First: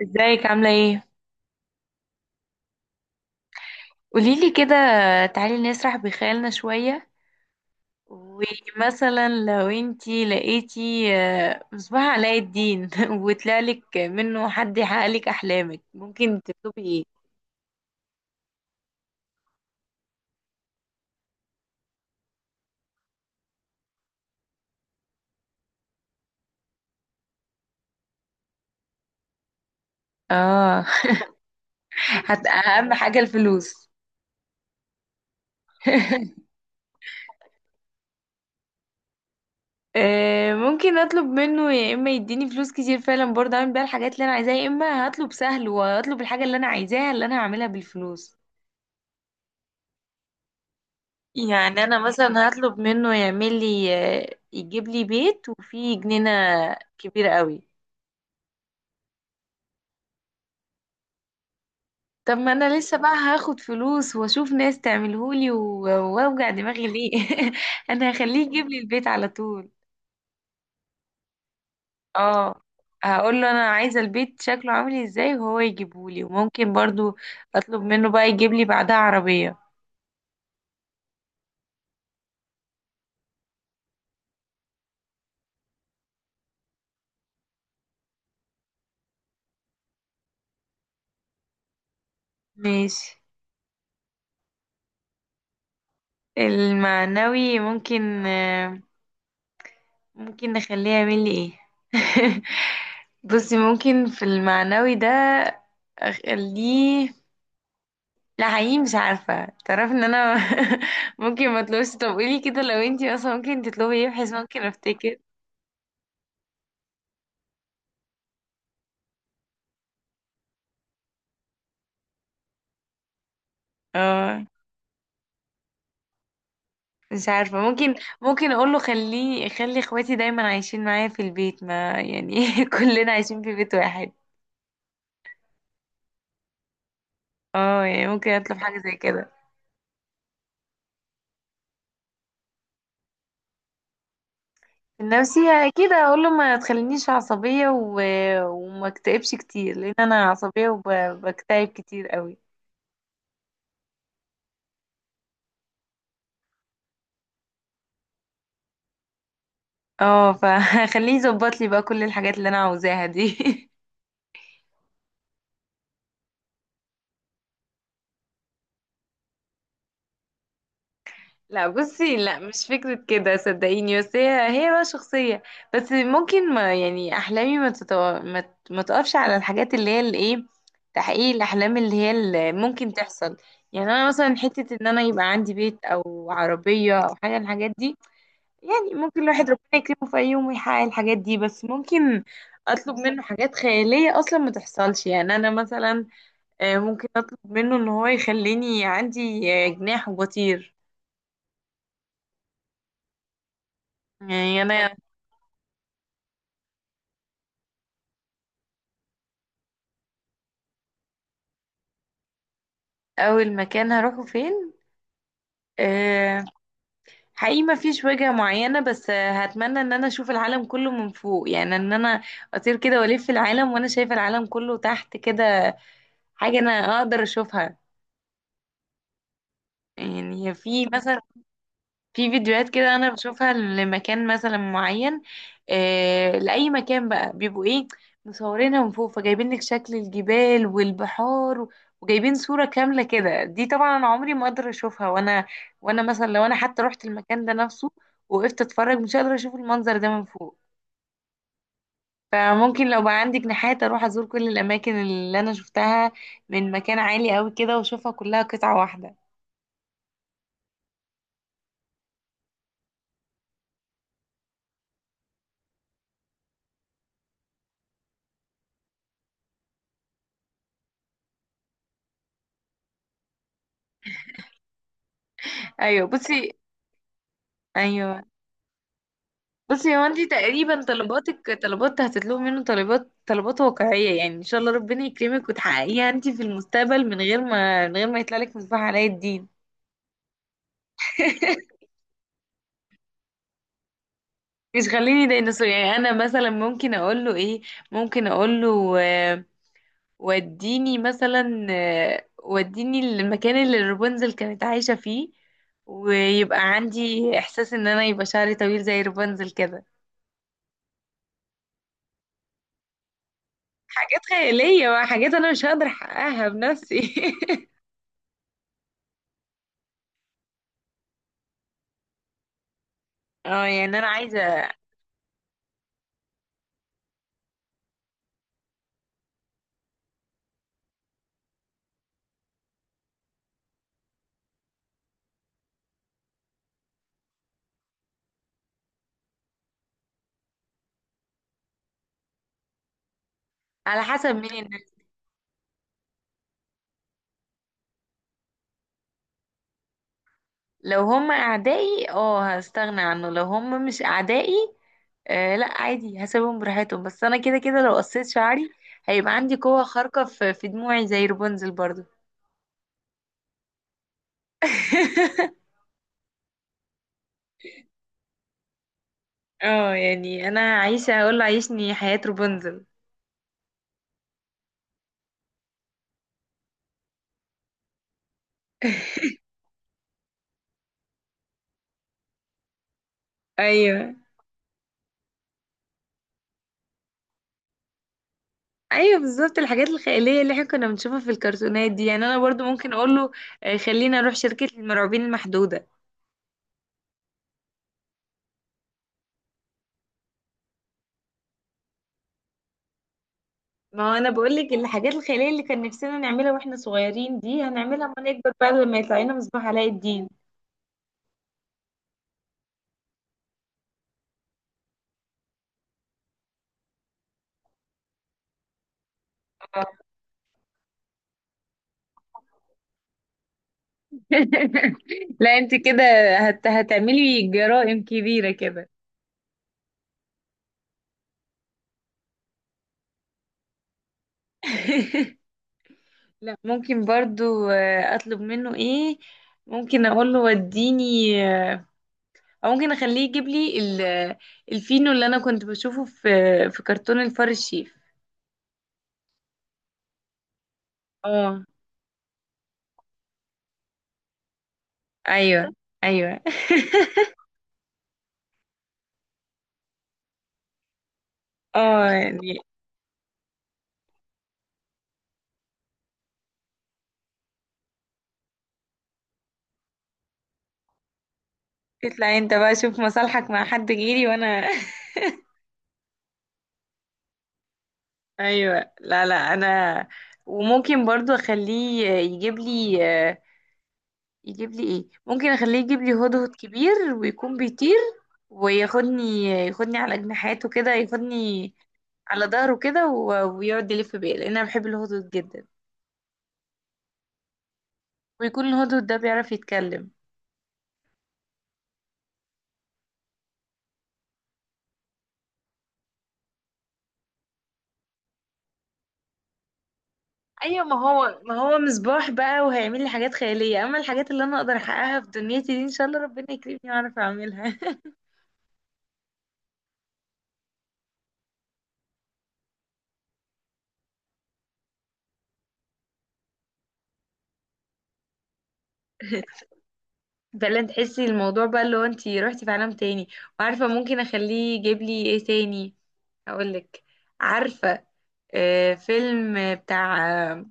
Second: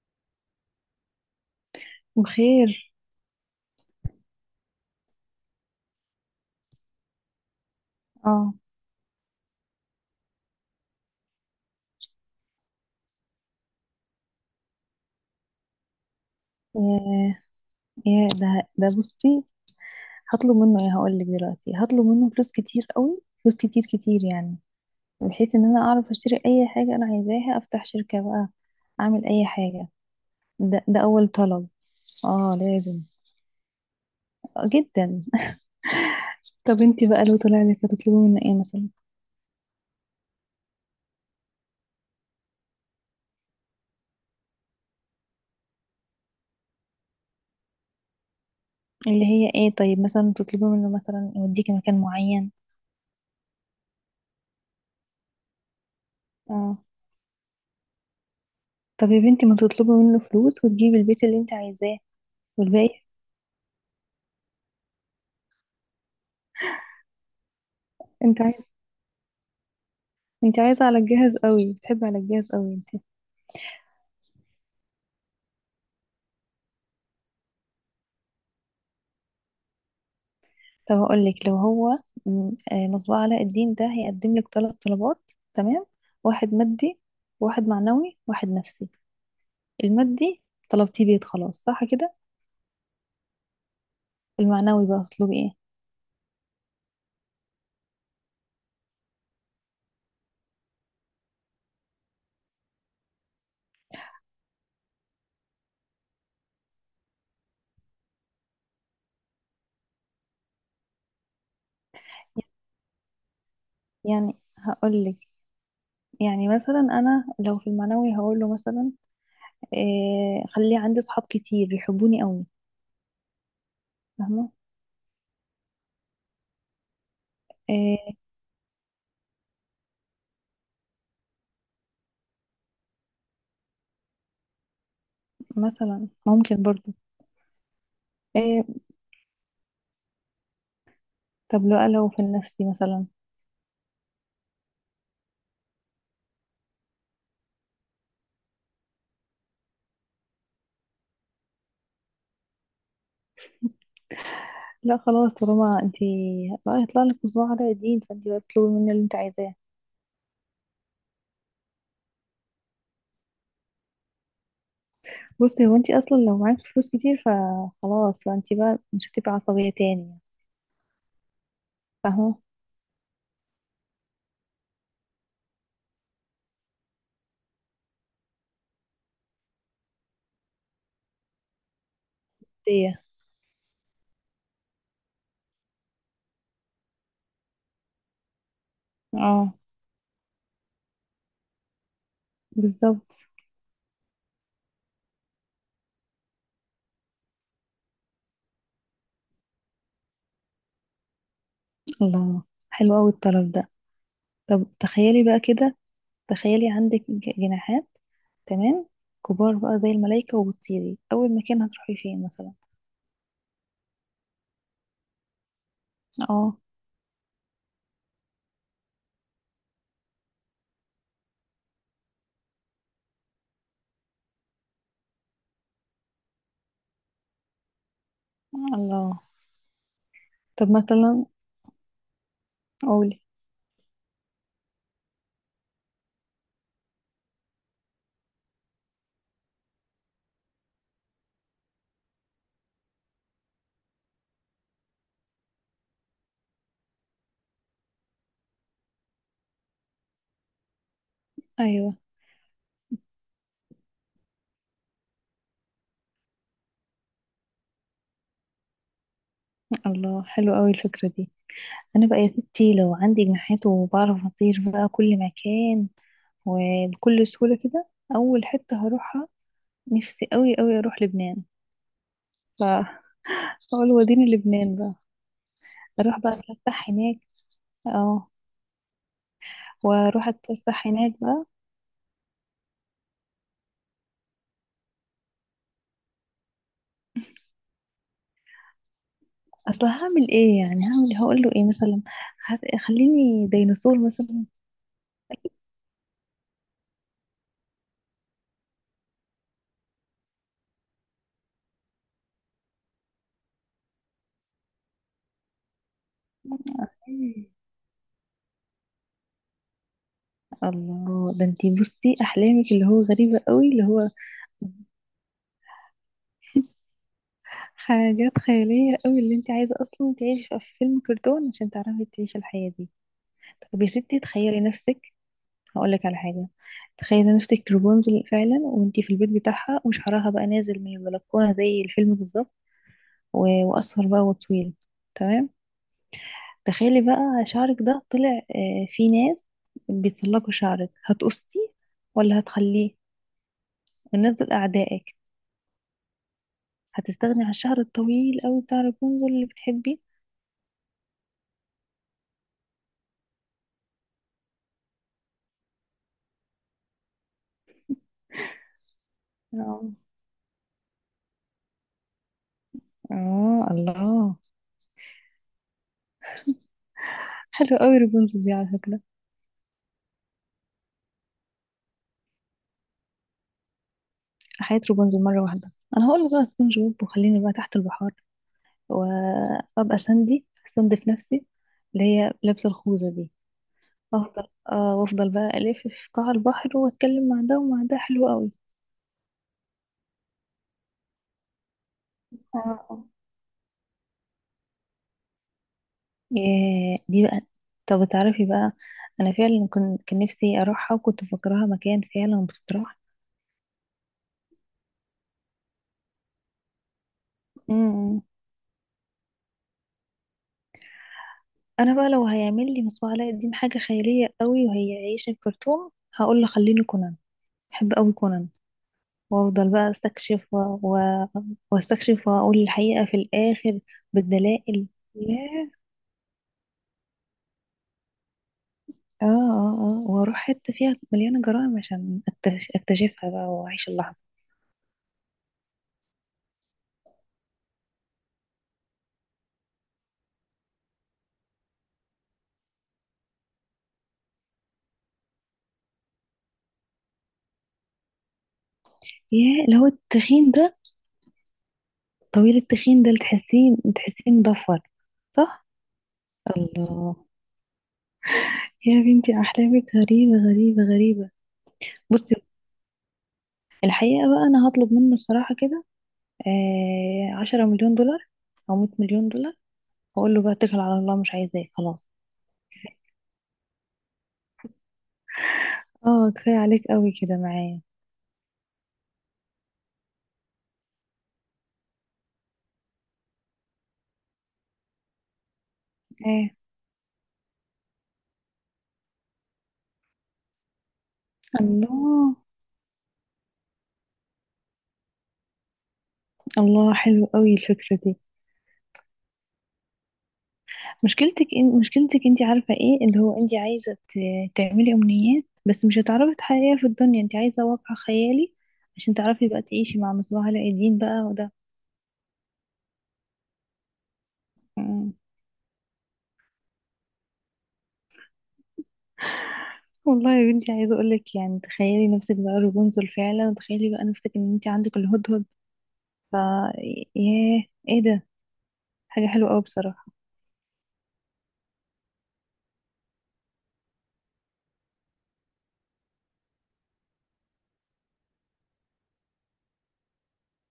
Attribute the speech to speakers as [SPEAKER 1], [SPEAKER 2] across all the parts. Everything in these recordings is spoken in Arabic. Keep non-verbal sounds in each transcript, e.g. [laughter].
[SPEAKER 1] ازيك عاملة ايه؟
[SPEAKER 2] بخير.
[SPEAKER 1] قوليلي كده. تعالي نسرح بخيالنا شوية،
[SPEAKER 2] اه.
[SPEAKER 1] ومثلا لو انتي لقيتي مصباح علاء الدين [laughs] وطلعلك منه حد يحققلك أحلامك، ممكن تكتبي ايه؟
[SPEAKER 2] ياه ياه ده ده بصي، هطلب منه ايه؟ هقول لك دلوقتي، هطلب منه فلوس كتير قوي، فلوس كتير كتير يعني، بحيث ان انا اعرف اشتري اي حاجه انا عايزاها، افتح شركه بقى، اعمل اي حاجه.
[SPEAKER 1] اه.
[SPEAKER 2] ده اول طلب.
[SPEAKER 1] [laughs]
[SPEAKER 2] اه
[SPEAKER 1] أهم
[SPEAKER 2] لازم،
[SPEAKER 1] حاجة الفلوس.
[SPEAKER 2] آه، جدا.
[SPEAKER 1] [laughs]
[SPEAKER 2] طب انتي بقى لو طلع لك هتطلبي منه ايه مثلا؟
[SPEAKER 1] ممكن أطلب منه يا إما يديني فلوس كتير فعلا برضه أعمل بيها الحاجات اللي أنا عايزاها، يا إما هطلب سهل وأطلب الحاجة اللي أنا عايزاها اللي أنا هعملها بالفلوس.
[SPEAKER 2] اللي هي ايه؟ طيب مثلا تطلبي منه مثلا يوديكي
[SPEAKER 1] يعني انا
[SPEAKER 2] مكان
[SPEAKER 1] مثلا
[SPEAKER 2] معين.
[SPEAKER 1] هطلب منه يعمل لي، يجيب لي بيت وفيه جنينة
[SPEAKER 2] اه.
[SPEAKER 1] كبيرة قوي.
[SPEAKER 2] طب يا بنتي ما تطلبي منه فلوس وتجيبي البيت اللي انت عايزاه
[SPEAKER 1] طب ما انا لسه
[SPEAKER 2] والباقي؟
[SPEAKER 1] بقى هاخد فلوس واشوف ناس تعملهولي، واوجع دماغي ليه؟ [laughs] انا
[SPEAKER 2] انت
[SPEAKER 1] هخليه يجيب لي البيت على طول.
[SPEAKER 2] انت عايزة على الجهاز قوي، بتحبي على الجهاز
[SPEAKER 1] اه،
[SPEAKER 2] قوي انت.
[SPEAKER 1] هقول له انا عايزة البيت شكله عامل ازاي وهو يجيبهولي، وممكن برضو اطلب منه بقى يجيب لي بعدها عربية.
[SPEAKER 2] طب هقول لك، لو هو مصباح علاء الدين ده هيقدم لك 3 طلبات. تمام؟ واحد مادي، واحد معنوي، واحد نفسي. المادي طلبتيه بيت خلاص، صح كده؟
[SPEAKER 1] ماشي.
[SPEAKER 2] المعنوي بقى هتطلبي ايه؟
[SPEAKER 1] المعنوي ممكن نخليه يعمل لي ايه؟ [laughs] بصي، ممكن في المعنوي ده اخليه. لا حقيقي مش عارفة، تعرف ان انا. [laughs] ممكن ما اطلبش. طب قولي كده، لو انتي اصلا ممكن تطلبي ايه بحيث
[SPEAKER 2] يعني
[SPEAKER 1] ممكن
[SPEAKER 2] هقول
[SPEAKER 1] افتكر؟
[SPEAKER 2] لك، يعني مثلا انا لو في المعنوي هقول له مثلا إيه، خلي عندي صحاب كتير يحبوني قوي.
[SPEAKER 1] اه،
[SPEAKER 2] فاهمه؟
[SPEAKER 1] مش عارفة. ممكن
[SPEAKER 2] إيه
[SPEAKER 1] ممكن اقوله خلي اخواتي دايما عايشين معايا في البيت، ما يعني [laughs] كلنا عايشين في بيت واحد.
[SPEAKER 2] مثلا، ممكن برضو.
[SPEAKER 1] اه، يعني ممكن اطلب
[SPEAKER 2] إيه،
[SPEAKER 1] حاجة زي كده.
[SPEAKER 2] طب لو في النفسي مثلا؟
[SPEAKER 1] النفسية أكيد هقول له ما تخلينيش عصبية، و... وما اكتئبش كتير، لأن أنا عصبية وبكتئب كتير قوي.
[SPEAKER 2] لا خلاص، طالما انتي بقى هيطلع لك مصباح علاء الدين فانتي بقى تطلبي منه اللي انت عايزاه.
[SPEAKER 1] اه، فخليه [laughs] يظبط لي بقى كل الحاجات اللي أنا عاوزاها دي.
[SPEAKER 2] بصي، هو انتي اصلا لو معاكي فلوس كتير فخلاص، فانتي بقى مش هتبقي عصبية تاني يعني.
[SPEAKER 1] [laughs] لا بصي، لا،
[SPEAKER 2] فاهمة؟
[SPEAKER 1] مش فكرة كده صدقيني، بس هي بقى شخصية. بس ممكن، ما يعني، أحلامي ما, تتو... ما... ت- ما تقفش على الحاجات اللي هي الإيه، تحقيق الأحلام اللي هي اللي ممكن
[SPEAKER 2] ايه؟
[SPEAKER 1] تحصل. يعني أنا مثلا حتة إن أنا يبقى عندي بيت أو عربية أو حاجة من الحاجات دي، يعني ممكن الواحد
[SPEAKER 2] اه
[SPEAKER 1] ربنا يكرمه في أي يوم ويحقق الحاجات دي. بس ممكن أطلب منه
[SPEAKER 2] بالظبط.
[SPEAKER 1] حاجات خيالية أصلا ما تحصلش. يعني أنا مثلا ممكن أطلب منه إن هو يخليني عندي، جناح وبطير.
[SPEAKER 2] الله، حلو اوي الطلب ده.
[SPEAKER 1] يعني
[SPEAKER 2] طب
[SPEAKER 1] أنا
[SPEAKER 2] تخيلي بقى كده، تخيلي عندك جناحات، تمام، كبار بقى زي الملايكة، وبتطيري. اول مكان هتروحي فين مثلا؟
[SPEAKER 1] أول مكان هروحه فين؟ آه،
[SPEAKER 2] اه.
[SPEAKER 1] حقيقي ما فيش وجهة معينة، بس هتمنى إن أنا أشوف العالم كله من فوق، يعني إن أنا أطير كده وألف العالم وأنا شايفة العالم كله تحت كده. حاجة أنا أقدر أشوفها.
[SPEAKER 2] الله.
[SPEAKER 1] يعني
[SPEAKER 2] طب
[SPEAKER 1] في مثلا،
[SPEAKER 2] مثلا،
[SPEAKER 1] في فيديوهات كده انا
[SPEAKER 2] قولي.
[SPEAKER 1] بشوفها لمكان مثلا معين. لاي مكان بقى بيبقوا ايه، مصورينها من فوق، فجايبين لك شكل الجبال والبحار، وجايبين صورة كاملة كده. دي طبعا انا عمري ما اقدر اشوفها، وانا مثلا لو انا حتى رحت المكان ده نفسه، وقفت اتفرج، مش هقدر اشوف المنظر ده من فوق.
[SPEAKER 2] ايوه.
[SPEAKER 1] فممكن لو بقى عندك نحات، اروح ازور كل الاماكن اللي انا شفتها من مكان عالي قوي كده، واشوفها كلها قطعة واحدة.
[SPEAKER 2] الله، حلو اوي الفكرة دي. انا بقى يا ستي لو عندي جناحات وبعرف اطير بقى كل مكان، وبكل سهولة كده، اول حتة هروحها، نفسي قوي قوي اروح لبنان. فاقول وديني لبنان بقى،
[SPEAKER 1] ايوه
[SPEAKER 2] اروح بقى
[SPEAKER 1] بصي
[SPEAKER 2] اتفسح هناك.
[SPEAKER 1] ايوه
[SPEAKER 2] اه،
[SPEAKER 1] بصي هو انتي
[SPEAKER 2] واروح
[SPEAKER 1] تقريبا
[SPEAKER 2] اتفسح هناك بقى.
[SPEAKER 1] طلباتك طلبات، هتطلبي منه طلبات واقعية، يعني ان شاء الله ربنا يكرمك وتحققيها انتي في المستقبل من غير ما يطلع لك مصباح علاء الدين.
[SPEAKER 2] اصل هعمل ايه يعني؟ هعمل إيه؟ هقول له ايه
[SPEAKER 1] [laughs]
[SPEAKER 2] مثلا؟ خليني ديناصور مثلا؟
[SPEAKER 1] مش خليني ديناصور. يعني انا مثلا ممكن اقول له ايه، ممكن اقول له آه، وديني مثلا آه، وديني المكان اللي رابنزل كانت عايشة فيه، ويبقى عندي احساس ان انا يبقى شعري طويل زي رابنزل كده.
[SPEAKER 2] الله، ده انتي بصي احلامك اللي هو غريبة قوي اللي هو
[SPEAKER 1] حاجات خيالية بقى، حاجات انا مش هقدر احققها بنفسي. [laughs]
[SPEAKER 2] حاجات خيالية قوي. اللي انت عايزة اصلا تعيشي في فيلم كرتون عشان تعرفي تعيشي الحياة دي.
[SPEAKER 1] اه،
[SPEAKER 2] طب يا
[SPEAKER 1] يعني انا
[SPEAKER 2] ستي تخيلي
[SPEAKER 1] عايزه.
[SPEAKER 2] نفسك، هقولك على حاجة. تخيلي نفسك رابونزل فعلا، وانت في البيت بتاعها وشعرها بقى نازل من البلكونة زي الفيلم بالظبط، واصفر بقى وطويل، تمام. تخيلي بقى شعرك ده طلع، آه، في ناس بيتسلقوا شعرك، هتقصيه ولا هتخليه؟
[SPEAKER 1] على
[SPEAKER 2] والناس
[SPEAKER 1] حسب مين
[SPEAKER 2] دول
[SPEAKER 1] الناس.
[SPEAKER 2] اعدائك. هتستغني عن الشعر الطويل قوي بتاع رابونزل اللي بتحبيه؟
[SPEAKER 1] لو هم اعدائي، اه، هستغنى عنه. لو هم مش اعدائي، لا عادي هسيبهم براحتهم. بس انا كده كده لو قصيت شعري هيبقى عندي قوه
[SPEAKER 2] اه.
[SPEAKER 1] خارقه في دموعي زي رابنزل برضو.
[SPEAKER 2] آه الله،
[SPEAKER 1] [laughs]
[SPEAKER 2] حلو قوي رابنزل دي على فكرة.
[SPEAKER 1] اه، يعني انا هعيش، هقول له عيشني حياه رابنزل.
[SPEAKER 2] حياة رابنزل مرة واحدة. أنا هقول بقى سبونج بوب وخليني بقى تحت البحار،
[SPEAKER 1] [laughs]
[SPEAKER 2] وأبقى ساندي أستنزف نفسي، اللي هي لابسة الخوذة دي.
[SPEAKER 1] ايوه،
[SPEAKER 2] أفضل آه وأفضل بقى ألف في قاع البحر وأتكلم مع ده ومع ده. حلو قوي.
[SPEAKER 1] ايوه، بالظبط، الحاجات الخياليه اللي احنا كنا بنشوفها في الكرتونات دي، يعني انا برضو ممكن
[SPEAKER 2] اه.
[SPEAKER 1] اقول له خلينا اروح شركه المرعوبين المحدوده.
[SPEAKER 2] ياه، دي بقى. طب تعرفي بقى، أنا فعلا كنت كان نفسي أروحها وكنت مفكراها مكان فعلا بتتراح.
[SPEAKER 1] ما هو انا بقول لك الحاجات الخياليه اللي كان نفسنا نعملها واحنا صغيرين دي هنعملها
[SPEAKER 2] امم
[SPEAKER 1] لما نكبر بقى، لما يطلع لنا مصباح علاء الدين.
[SPEAKER 2] أنا بقى لو هيعمل لي مصباح علاء الدين حاجة خيالية قوي وهي عايشة في كرتون، هقول له خليني كونان. بحب قوي كونان. وافضل بقى
[SPEAKER 1] آه.
[SPEAKER 2] استكشف واستكشف واقول الحقيقة في الاخر بالدلائل.
[SPEAKER 1] [laughs] لا
[SPEAKER 2] ياه.
[SPEAKER 1] انت كده هتعملي جرائم كبيرة كده.
[SPEAKER 2] اه اه اه، واروح حتة فيها مليانة جرائم عشان اكتشفها بقى واعيش اللحظة.
[SPEAKER 1] [laughs] لا، ممكن برضو اطلب منه ايه. ممكن اقول له وديني، آه، او ممكن اخليه يجيب لي ال... آه، الفينو اللي انا كنت بشوفه في كرتون الفار الشيف.
[SPEAKER 2] ياه، اللي هو التخين ده،
[SPEAKER 1] اه،
[SPEAKER 2] طويل التخين ده، اللي تحسيه تحسيه مضفر. صح.
[SPEAKER 1] ايوه، ايوه. [laughs]
[SPEAKER 2] الله، يا بنتي احلامك غريبة غريبة غريبة.
[SPEAKER 1] اه،
[SPEAKER 2] بصي،
[SPEAKER 1] يعني
[SPEAKER 2] الحقيقة بقى انا هطلب منه الصراحة كده، آه 10 مليون دولار او 100 مليون دولار، واقول له بقى اتكل على الله، مش عايزاه خلاص.
[SPEAKER 1] تطلع انت بقى شوف مصالحك مع حد غيري وانا.
[SPEAKER 2] اه كفاية عليك قوي كده معايا.
[SPEAKER 1] [laughs] ايوه، لا، لا، انا. وممكن برضو اخليه يجيب لي ايه، ممكن اخليه يجيب لي هدهد
[SPEAKER 2] ايه؟
[SPEAKER 1] كبير ويكون بيطير، وياخدني على جناحاته كده، ياخدني
[SPEAKER 2] الله.
[SPEAKER 1] على ظهره كده، ويقعد يلف بيا، لان انا بحب الهدهد جدا،
[SPEAKER 2] الله، حلو قوي الفكرة دي.
[SPEAKER 1] ويكون الهدهد ده بيعرف يتكلم.
[SPEAKER 2] مشكلتك انت عارفة ايه اللي هو انت عايزة تعملي امنيات بس مش هتعرفي تحققيها في الدنيا. انت عايزة واقع خيالي عشان تعرفي بقى تعيشي مع مصباح علاء
[SPEAKER 1] ايوه، ما
[SPEAKER 2] الدين بقى
[SPEAKER 1] هو
[SPEAKER 2] وده.
[SPEAKER 1] ما هو مصباح بقى وهيعمل لي حاجات خياليه. اما الحاجات اللي انا اقدر
[SPEAKER 2] مم.
[SPEAKER 1] احققها في دنيتي دي، ان شاء الله ربنا يكرمني واعرف اعملها.
[SPEAKER 2] والله يا بنتي، عايزة اقولك يعني تخيلي نفسك بقى رابنزل فعلا، وتخيلي بقى نفسك ان انت عندك الهدهد. ف، ياه، ايه ده؟ حاجة حلوة
[SPEAKER 1] [laughs]
[SPEAKER 2] قوي بصراحة.
[SPEAKER 1] فعلا تحسي الموضوع بقى اللي هو انتي روحتي في عالم تاني. وعارفة ممكن اخليه يجيب لي ايه تاني؟ هقولك. عارفة، فيلم بتاع،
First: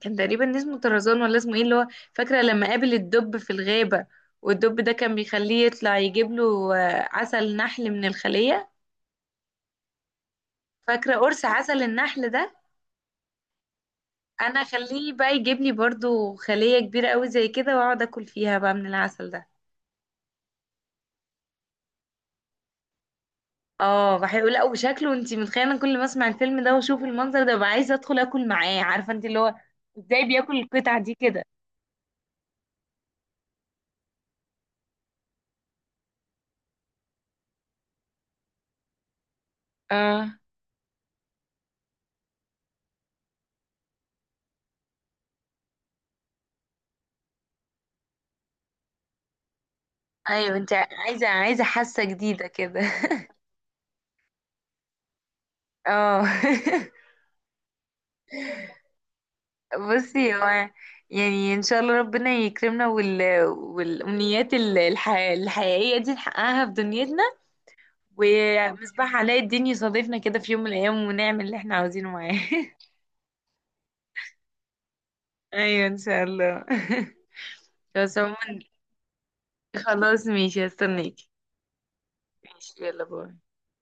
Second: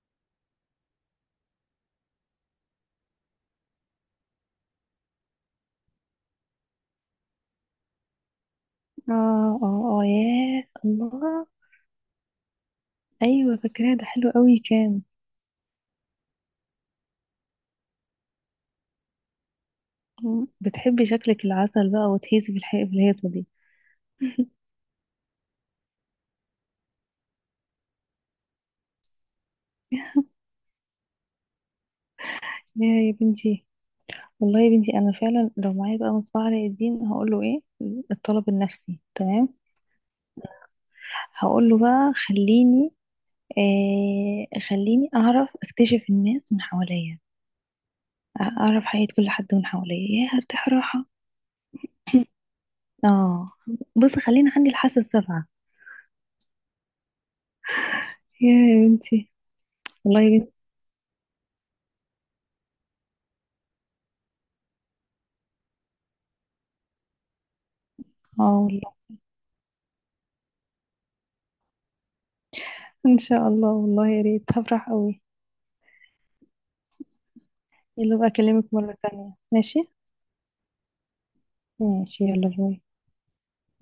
[SPEAKER 1] كان تقريبا اسمه طرزان ولا اسمه ايه اللي هو، فاكرة لما قابل الدب في الغابة، والدب ده كان بيخليه يطلع يجيب له عسل نحل من الخلية.
[SPEAKER 2] اه اه اه، ياه
[SPEAKER 1] فاكرة قرص
[SPEAKER 2] الله.
[SPEAKER 1] عسل النحل ده؟
[SPEAKER 2] ايوه فاكراه، ده حلو قوي
[SPEAKER 1] انا
[SPEAKER 2] كان.
[SPEAKER 1] اخليه بقى يجيب لي برضو خلية كبيرة قوي زي كده، واقعد اكل فيها بقى من العسل ده.
[SPEAKER 2] مم. بتحبي شكلك العسل بقى وتهيسي في الحقيقة في الهيصة دي.
[SPEAKER 1] اه بحب، لا وشكله انت متخيله، انا كل ما اسمع الفيلم ده واشوف المنظر ده ببقى عايزه ادخل اكل معاه. عارفه انت اللي هو
[SPEAKER 2] [laughs]
[SPEAKER 1] ازاي بياكل القطعه دي كده.
[SPEAKER 2] يا بنتي، والله يا بنتي انا فعلا لو معايا بقى مصباح علاء الدين هقول له ايه. الطلب النفسي، تمام،
[SPEAKER 1] اه،
[SPEAKER 2] هقول له بقى خليني، آه خليني اعرف اكتشف الناس من حواليا، اعرف حياة كل حد من حواليا يا
[SPEAKER 1] ايوه،
[SPEAKER 2] هرتاح
[SPEAKER 1] انت
[SPEAKER 2] راحة.
[SPEAKER 1] عايزه حاسه
[SPEAKER 2] [laughs] [clears throat]
[SPEAKER 1] جديده كده.
[SPEAKER 2] اه، بصي خلينا عندي الحاسة السابعة.
[SPEAKER 1] اه.
[SPEAKER 2] يا بنتي،
[SPEAKER 1] [laughs]
[SPEAKER 2] والله يا
[SPEAKER 1] بصي
[SPEAKER 2] بنتي.
[SPEAKER 1] هو، يعني ان شاء الله ربنا يكرمنا، وال... والامنيات الحقيقيه دي نحققها في دنيتنا،
[SPEAKER 2] اه والله،
[SPEAKER 1] ومصباح علاء الدين يصادفنا كده في يوم من الايام ونعمل اللي احنا عاوزينه معاه. [laughs]
[SPEAKER 2] ان شاء الله، والله يا ريت، هفرح قوي.
[SPEAKER 1] ايوه، ان شاء الله. [laughs]
[SPEAKER 2] يلا
[SPEAKER 1] بس
[SPEAKER 2] بقى
[SPEAKER 1] عموما.
[SPEAKER 2] أكلمك مرة تانية، ماشي؟
[SPEAKER 1] خلاص ماشي، هستناك.
[SPEAKER 2] ماشي، يلا
[SPEAKER 1] ماشي،
[SPEAKER 2] باي.
[SPEAKER 1] يلا باي.